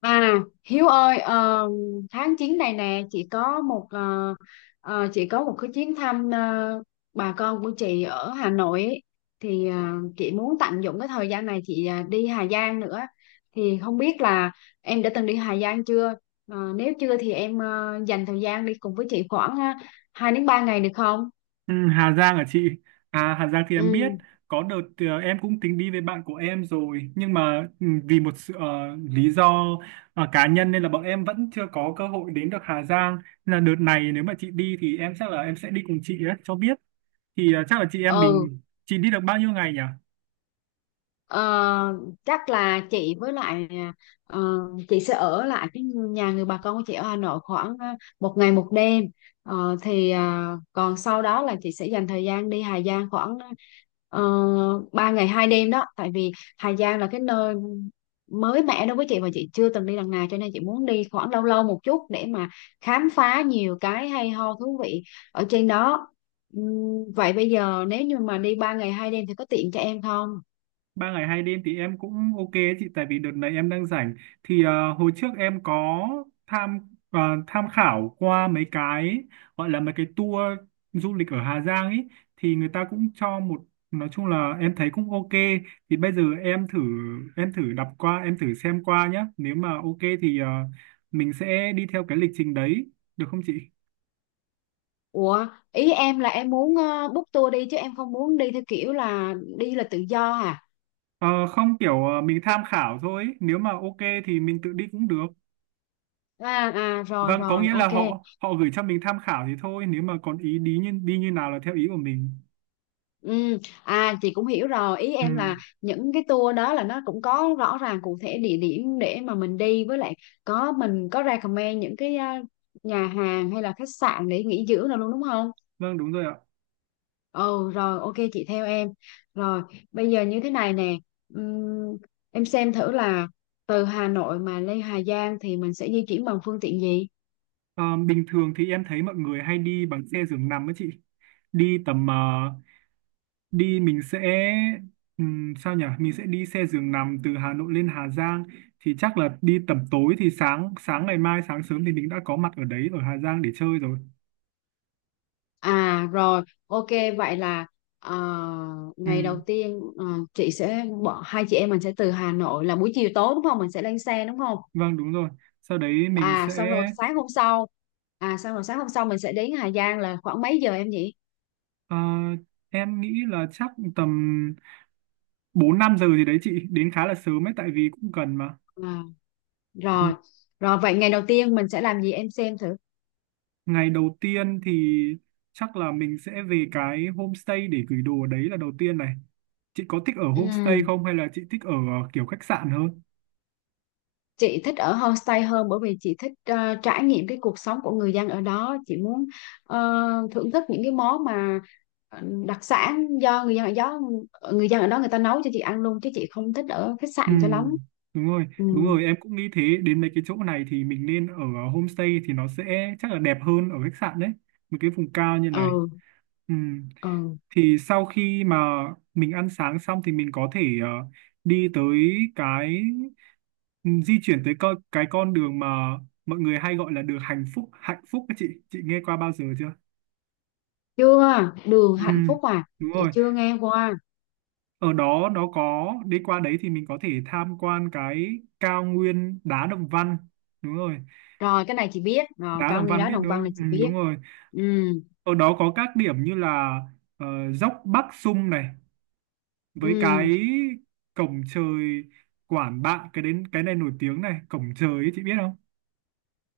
À, Hiếu ơi, tháng 9 này nè, chị có một chị có một cái chuyến thăm bà con của chị ở Hà Nội ấy. Thì chị muốn tận dụng cái thời gian này chị đi Hà Giang nữa. Thì không biết là em đã từng đi Hà Giang chưa? Nếu chưa thì em dành thời gian đi cùng với chị khoảng 2 đến ba ngày được không? Ừ, Hà Giang hả chị? À, Hà Giang thì em biết. Ừ, Có đợt em cũng tính đi với bạn của em rồi. Nhưng mà vì một sự lý do cá nhân nên là bọn em vẫn chưa có cơ hội đến được Hà Giang. Nên là đợt này nếu mà chị đi thì em chắc là em sẽ đi cùng chị ấy, cho biết. Thì chắc là chị em ừ. mình... Chị đi được bao nhiêu ngày nhỉ? Ờ, Chắc là chị với lại ờ, chị sẽ ở lại cái nhà người bà con của chị ở Hà Nội khoảng một ngày một đêm. Còn sau đó là chị sẽ dành thời gian đi Hà Giang khoảng 3 ngày hai đêm đó tại vì Hà Giang là cái nơi mới mẻ đối với chị và chị chưa từng đi lần nào cho nên chị muốn đi khoảng lâu lâu một chút để mà khám phá nhiều cái hay ho thú vị ở trên đó. Vậy bây giờ nếu như mà đi 3 ngày 2 đêm thì có tiện cho em không? 3 ngày 2 đêm thì em cũng ok ấy chị, tại vì đợt này em đang rảnh. Thì hồi trước em có tham ờ, tham khảo qua mấy cái, gọi là mấy cái tour du lịch ở Hà Giang ấy. Thì người ta cũng cho một, nói chung là em thấy cũng ok. Thì bây giờ em thử đọc qua, em thử xem qua nhá, nếu mà ok thì mình sẽ đi theo cái lịch trình đấy, được không chị? Ủa, ý em là em muốn book tour đi chứ em không muốn đi theo kiểu là đi là tự do à? Ờ, không, kiểu mình tham khảo thôi, nếu mà ok thì mình tự đi cũng được. À, rồi Vâng, có rồi nghĩa là ok. họ họ gửi cho mình tham khảo thì thôi, nếu mà còn ý đi như nào là theo ý của mình. Ừ, à chị cũng hiểu rồi, ý Ừ, em là những cái tour đó là nó cũng có rõ ràng cụ thể địa điểm để mà mình đi với lại mình có recommend những cái nhà hàng hay là khách sạn để nghỉ dưỡng nào luôn đúng không? vâng đúng rồi ạ. Ừ rồi ok chị theo em. Rồi bây giờ như thế này nè. Ừm, em xem thử là từ Hà Nội mà lên Hà Giang thì mình sẽ di chuyển bằng phương tiện gì. Ờ, bình thường thì em thấy mọi người hay đi bằng xe giường nằm ấy chị. Đi tầm đi mình sẽ sao nhỉ? Mình sẽ đi xe giường nằm từ Hà Nội lên Hà Giang, thì chắc là đi tầm tối thì sáng sáng ngày mai, sáng sớm thì mình đã có mặt ở đấy, ở Hà Giang để chơi rồi. À rồi ok. Vậy là ờ, ngày đầu Ừm, tiên, chị sẽ bỏ hai chị em mình sẽ từ Hà Nội là buổi chiều tối đúng không, mình sẽ lên xe đúng không? vâng đúng rồi. Sau đấy mình À sẽ... xong rồi sáng hôm sau À xong rồi sáng hôm sau mình sẽ đến Hà Giang là khoảng mấy giờ em nhỉ? Ờ, em nghĩ là chắc tầm 4 5 giờ gì đấy chị, đến khá là sớm ấy, tại vì cũng gần mà. À, Ừ. rồi. Rồi vậy ngày đầu tiên mình sẽ làm gì em xem thử. Ngày đầu tiên thì chắc là mình sẽ về cái homestay để gửi đồ đấy, là đầu tiên này. Chị có thích ở homestay Ừ, không hay là chị thích ở kiểu khách sạn hơn? chị thích ở homestay hơn bởi vì chị thích trải nghiệm cái cuộc sống của người dân ở đó, chị muốn ờ, thưởng thức những cái món mà ờ, đặc sản do người dân ở đó người ta nấu cho chị ăn luôn chứ chị không thích ở khách Ừ, sạn cho lắm. Ừ, đúng rồi, em cũng nghĩ thế, đến mấy cái chỗ này thì mình nên ở homestay, thì nó sẽ chắc là đẹp hơn ở khách sạn đấy, một cái vùng cao như này. ừ, Ừ. ừ. Thì sau khi mà mình ăn sáng xong thì mình có thể đi tới cái ừ, di chuyển tới cái con đường mà mọi người hay gọi là đường hạnh phúc, các chị nghe qua bao giờ chưa? Chưa, đường Ừ, hạnh phúc à? đúng Chị rồi. chưa nghe qua. Ở đó nó có đi qua đấy thì mình có thể tham quan cái cao nguyên đá Đồng Văn, đúng rồi, Rồi, cái này chị biết rồi, đá cao Đồng nguyên Văn đá biết Đồng đúng Văn là không? Ừ, chị biết. đúng rồi. Ừ, Ở đó có các điểm như là dốc Bắc Sung này, với cái ừ, cổng trời Quản Bạ, cái đến cái này nổi tiếng này, cổng trời ấy, chị biết không?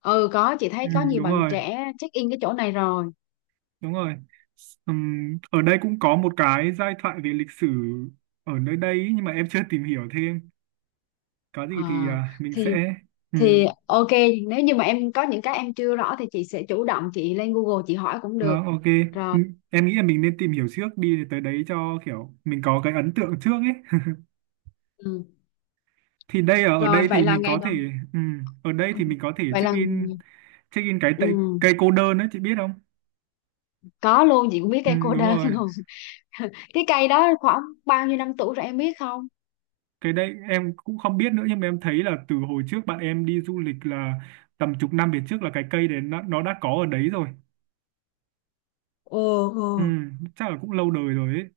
ừ, có, chị thấy Ừ, có nhiều đúng bạn rồi, trẻ check in cái chỗ này rồi. đúng rồi. Ở đây cũng có một cái giai thoại về lịch sử ở nơi đây ý, nhưng mà em chưa tìm hiểu thêm, có Ờ gì thì à, mình thì sẽ... thì Ừm, ok, nếu như mà em có những cái em chưa rõ thì chị sẽ chủ động chị lên Google chị hỏi cũng được. vâng ok. Rồi. Ừm, em nghĩ là mình nên tìm hiểu trước đi để tới đấy cho kiểu mình có cái ấn tượng trước ấy Ừ. thì đây, ở ở Rồi đây vậy thì là mình ngày có đầu. thể... ở đây Ừ. thì mình có thể Vậy là check in cái tại ừ. cây cô đơn đấy, chị biết không? Có luôn, chị cũng biết Ừ, cây cô đúng đơn rồi. luôn. Cái cây đó khoảng bao nhiêu năm tuổi rồi em biết không? Cái đấy em cũng không biết nữa, nhưng mà em thấy là từ hồi trước bạn em đi du lịch là tầm chục năm về trước, là cái cây đấy nó đã có ở đấy rồi. Ồ, Ừ, ồ. chắc là cũng lâu đời rồi ấy.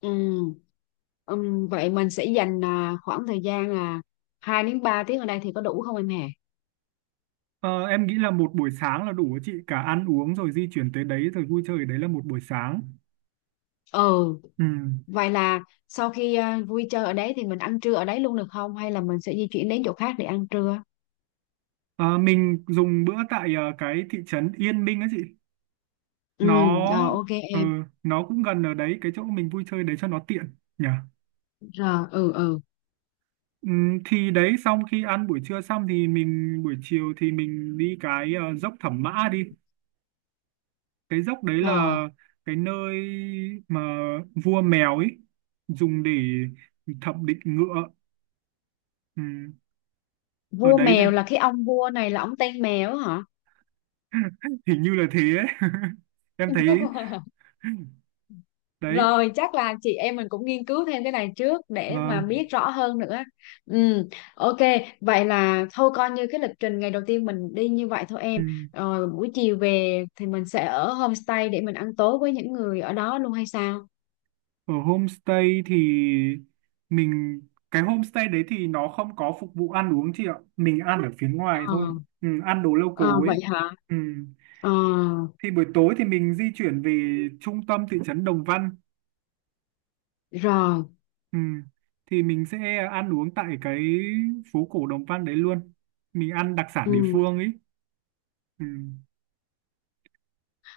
Ừ. Vậy mình sẽ dành khoảng thời gian là 2 đến 3 tiếng ở đây thì có đủ không em hè? Ờ, em nghĩ là một buổi sáng là đủ ấy chị, cả ăn uống rồi di chuyển tới đấy rồi vui chơi ở đấy là một buổi sáng. Ừ, Ừ. vậy là sau khi vui chơi ở đấy thì mình ăn trưa ở đấy luôn được không hay là mình sẽ di chuyển đến chỗ khác để ăn trưa? Ờ, mình dùng bữa tại cái thị trấn Yên Minh á chị, Ừ, rồi nó ok ờ, em. nó cũng gần ở đấy, cái chỗ mình vui chơi đấy cho nó tiện nhỉ. Rồi, ừ, ừ. Ừ, thì đấy, xong khi ăn buổi trưa xong thì mình, buổi chiều thì mình đi cái dốc Thẩm Mã đi, cái dốc đấy Rồi. là cái nơi mà vua mèo ấy dùng để thẩm định ngựa, ừ, ở Vua đấy thôi, mèo là cái ông vua này là ông tên mèo hả? hình như là thế ấy. Em thấy đấy Rồi chắc là chị em mình cũng nghiên cứu thêm cái này trước để mà và biết rõ hơn nữa. Ừ, ok, vậy là thôi coi như cái lịch trình ngày đầu tiên mình đi như vậy thôi em. ừ. Rồi buổi chiều về thì mình sẽ ở homestay để mình ăn tối với những người ở đó luôn hay sao? Ở homestay thì mình, cái homestay đấy thì nó không có phục vụ ăn uống chị ạ, mình ăn ở phía ngoài Ờ. thôi, ừ, ăn đồ Ờ local vậy ấy. hả? Ừ. Ờ. Thì buổi tối thì mình di chuyển về trung tâm thị trấn Đồng Văn. Rồi. Ừ. Thì mình sẽ ăn uống tại cái phố cổ Đồng Văn đấy luôn, mình ăn đặc sản địa Ừ. phương ấy. Ừ.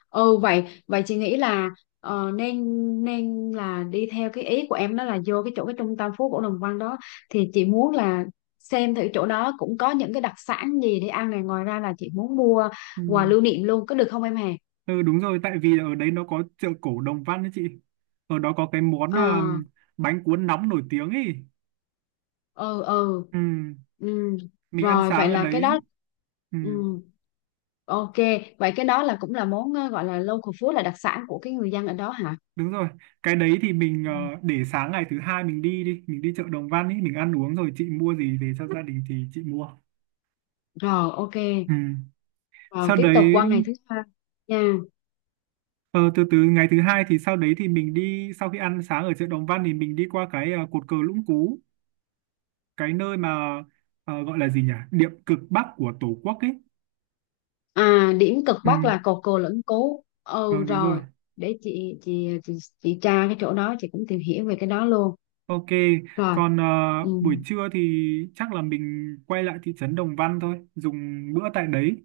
Ừ vậy vậy chị nghĩ là nên nên là đi theo cái ý của em, đó là vô cái chỗ cái trung tâm phố cổ Đồng Văn đó thì chị muốn là xem thử chỗ đó cũng có những cái đặc sản gì để ăn này, ngoài ra là chị muốn mua Ừ. quà lưu niệm luôn có được không em hè? Ừ đúng rồi, tại vì ở đấy nó có chợ cổ Đồng Văn đấy chị, ở đó có cái món Ờ, bánh cuốn nóng nổi tiếng ấy. ừ, ừ, Ừ, ừ. mình ăn Rồi sáng vậy ở là cái đấy. đó. Ừ, Ừ, ok, vậy cái đó là cũng là món gọi là local food là đặc sản của cái người dân ở đó hả? đúng rồi, cái đấy thì mình để sáng ngày thứ hai mình đi chợ Đồng Văn ấy, mình ăn uống rồi chị mua gì về cho gia đình thì chị mua. Rồi ok. Ừ, Rồi sau tiếp tục đấy. qua ngày thứ hai nha. Ờ, từ từ, ngày thứ hai thì sau đấy thì mình đi, sau khi ăn sáng ở chợ Đồng Văn thì mình đi qua cái cột cờ Lũng Cú, cái nơi mà gọi là gì nhỉ, điểm cực bắc của Tổ quốc ấy. À, điểm cực Ừ, bắc là cột cờ Lẫn Cú. Ừ vâng đúng rồi. rồi, để chị, chị tra cái chỗ đó chị cũng tìm hiểu về cái đó luôn. Ok. Rồi. Còn Ừ. buổi trưa thì chắc là mình quay lại thị trấn Đồng Văn thôi, dùng bữa tại đấy,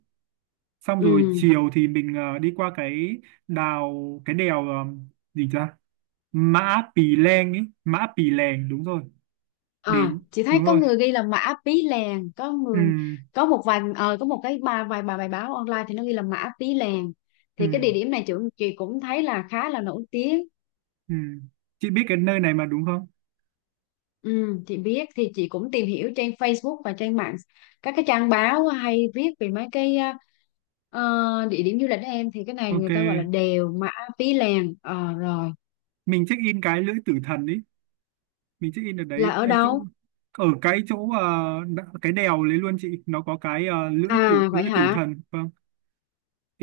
xong rồi Ừ. chiều thì mình đi qua cái đèo, gì ta, Mã Pì Lèng ấy, Mã Pì Lèng đúng rồi, À, đến chị thấy đúng có rồi, người ghi là Mã Pí Lèng, có ừ, người có một vài có một cái bài vài bài bài báo online thì nó ghi là Mã Pí Lèng. ừ. Thì cái địa điểm này chị cũng thấy là khá là nổi tiếng. Ừ. Chị biết cái nơi này mà đúng không? Ừ, chị biết thì chị cũng tìm hiểu trên Facebook và trên mạng các cái trang báo hay viết về mấy cái ờ, địa điểm du lịch đó em thì cái này Ok, người ta gọi là đèo Mã Pí Lèng. Ờ, rồi. mình check in cái lưỡi tử thần đi. Mình check in ở đấy Là ở em, chỗ đâu? ở cái chỗ cái đèo đấy luôn chị, nó có cái À vậy lưỡi tử hả? thần. Vâng,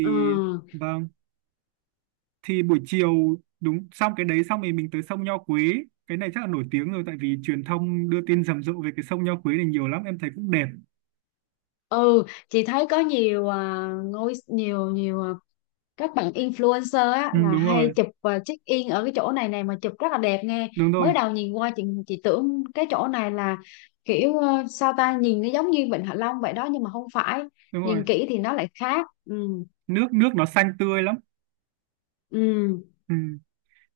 Ờ. vâng, buổi chiều, đúng, xong cái đấy xong thì mình tới sông Nho Quế. Cái này chắc là nổi tiếng rồi, tại vì truyền thông đưa tin rầm rộ về cái sông Nho Quế này nhiều lắm, em thấy cũng đẹp. Ừ chị thấy có nhiều à, ngôi nhiều nhiều à, các bạn influencer á Ừ, là đúng hay rồi, chụp và check in ở cái chỗ này này mà chụp rất là đẹp nghe. đúng Mới rồi, đầu nhìn qua chị tưởng cái chỗ này là kiểu sao ta, nhìn nó giống như Vịnh Hạ Long vậy đó nhưng mà không phải, đúng rồi. nhìn kỹ thì nó lại khác. Ừ, Nước nước nó xanh tươi lắm. ừ, Ừ.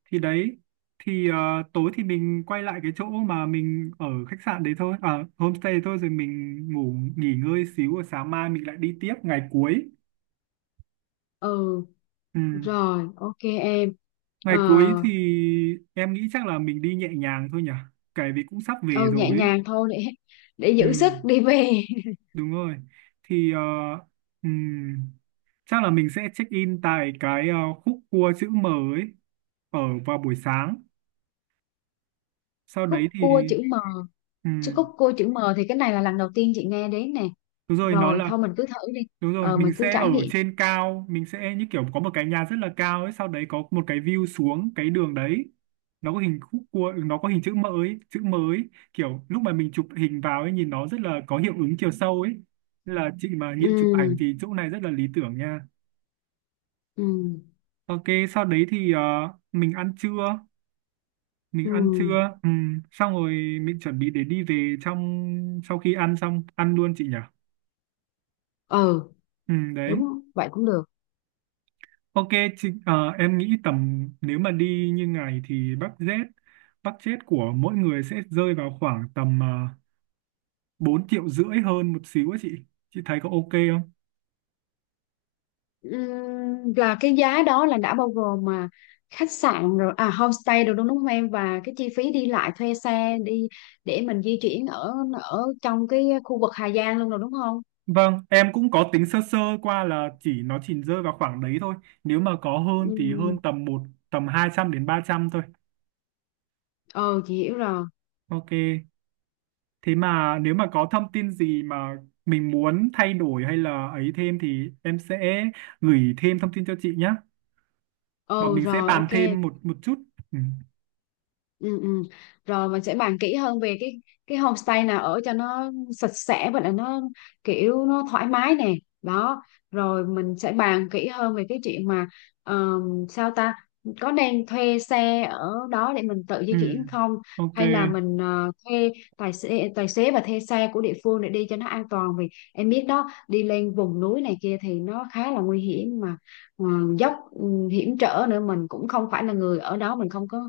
Thì đấy, thì tối thì mình quay lại cái chỗ mà mình ở khách sạn đấy thôi, à, homestay thôi, rồi mình ngủ nghỉ ngơi xíu rồi sáng mai mình lại đi tiếp ngày cuối. ừ. Ừ. Rồi ok em. Ờ, Ngày cuối thì em nghĩ chắc là mình đi nhẹ nhàng thôi nhỉ, kể vì cũng sắp về ừ nhẹ rồi ấy. nhàng thôi để Ừ. giữ sức đi về. Đúng rồi, thì ừ. chắc là mình sẽ check in tại cái khúc cua chữ M ấy, ở vào buổi sáng, sau đấy Khúc cua thì chữ M? ừ. Chứ khúc cua chữ M thì cái này là lần đầu tiên chị nghe đến nè. đúng rồi, nó Rồi là... thôi mình cứ thử đi. Đúng rồi, Ờ mình mình cứ sẽ ở trải nghiệm. trên cao, mình sẽ như kiểu có một cái nhà rất là cao ấy, sau đấy có một cái view xuống cái đường đấy. Nó có hình khúc cua, nó có hình chữ M ấy, kiểu lúc mà mình chụp hình vào ấy nhìn nó rất là có hiệu ứng chiều sâu ấy. Nên là chị mà hiện chụp ảnh Ừ. thì chỗ này rất là lý tưởng nha. Ừ. Ok, sau đấy thì mình ăn trưa, mình Ừ, ăn trưa, xong rồi mình chuẩn bị để đi về trong, sau khi ăn xong, ăn luôn chị nhỉ? ờ Ừ, đấy. đúng vậy cũng được. Ok, chị, em nghĩ tầm, nếu mà đi như ngày thì budget budget của mỗi người sẽ rơi vào khoảng tầm uh, 4 triệu rưỡi hơn một xíu á chị. Chị thấy có ok không? Là cái giá đó là đã bao gồm mà khách sạn rồi à homestay rồi đúng đúng không em, và cái chi phí đi lại thuê xe đi để mình di chuyển ở ở trong cái khu vực Hà Giang luôn rồi đúng không? Vâng, em cũng có tính sơ sơ qua là nó chỉ rơi vào khoảng đấy thôi. Nếu mà có hơn thì Ừm, hơn tầm 200 đến 300 thôi. ờ chị hiểu rồi. Ok. Thế mà nếu mà có thông tin gì mà mình muốn thay đổi hay là ấy thêm thì em sẽ gửi thêm thông tin cho chị nhé. Bọn Ờ mình sẽ rồi bàn ok. thêm một một chút. Ừ. Ừ, ừ. Rồi mình sẽ bàn kỹ hơn về cái homestay nào ở cho nó sạch sẽ và là nó kiểu nó thoải mái nè đó. Rồi mình sẽ bàn kỹ hơn về cái chuyện mà sao ta có nên thuê xe ở đó để mình tự Ừ, di chuyển không, ok. hay là mình thuê tài xế và thuê xe của địa phương để đi cho nó an toàn, vì em biết đó đi lên vùng núi này kia thì nó khá là nguy hiểm mà, ờ, dốc hiểm trở nữa, mình cũng không phải là người ở đó, mình không có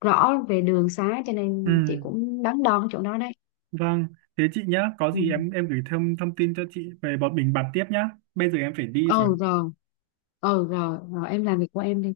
rõ về đường xá cho Ừ, nên chị cũng đắn đo cái chỗ đó đấy. vâng. Thế chị nhá, có Ừ. gì em gửi thêm thông tin cho chị về bọn mình bàn tiếp nhá. Bây giờ em phải đi rồi. Ừ rồi. Ừ rồi rồi em làm việc của em đi.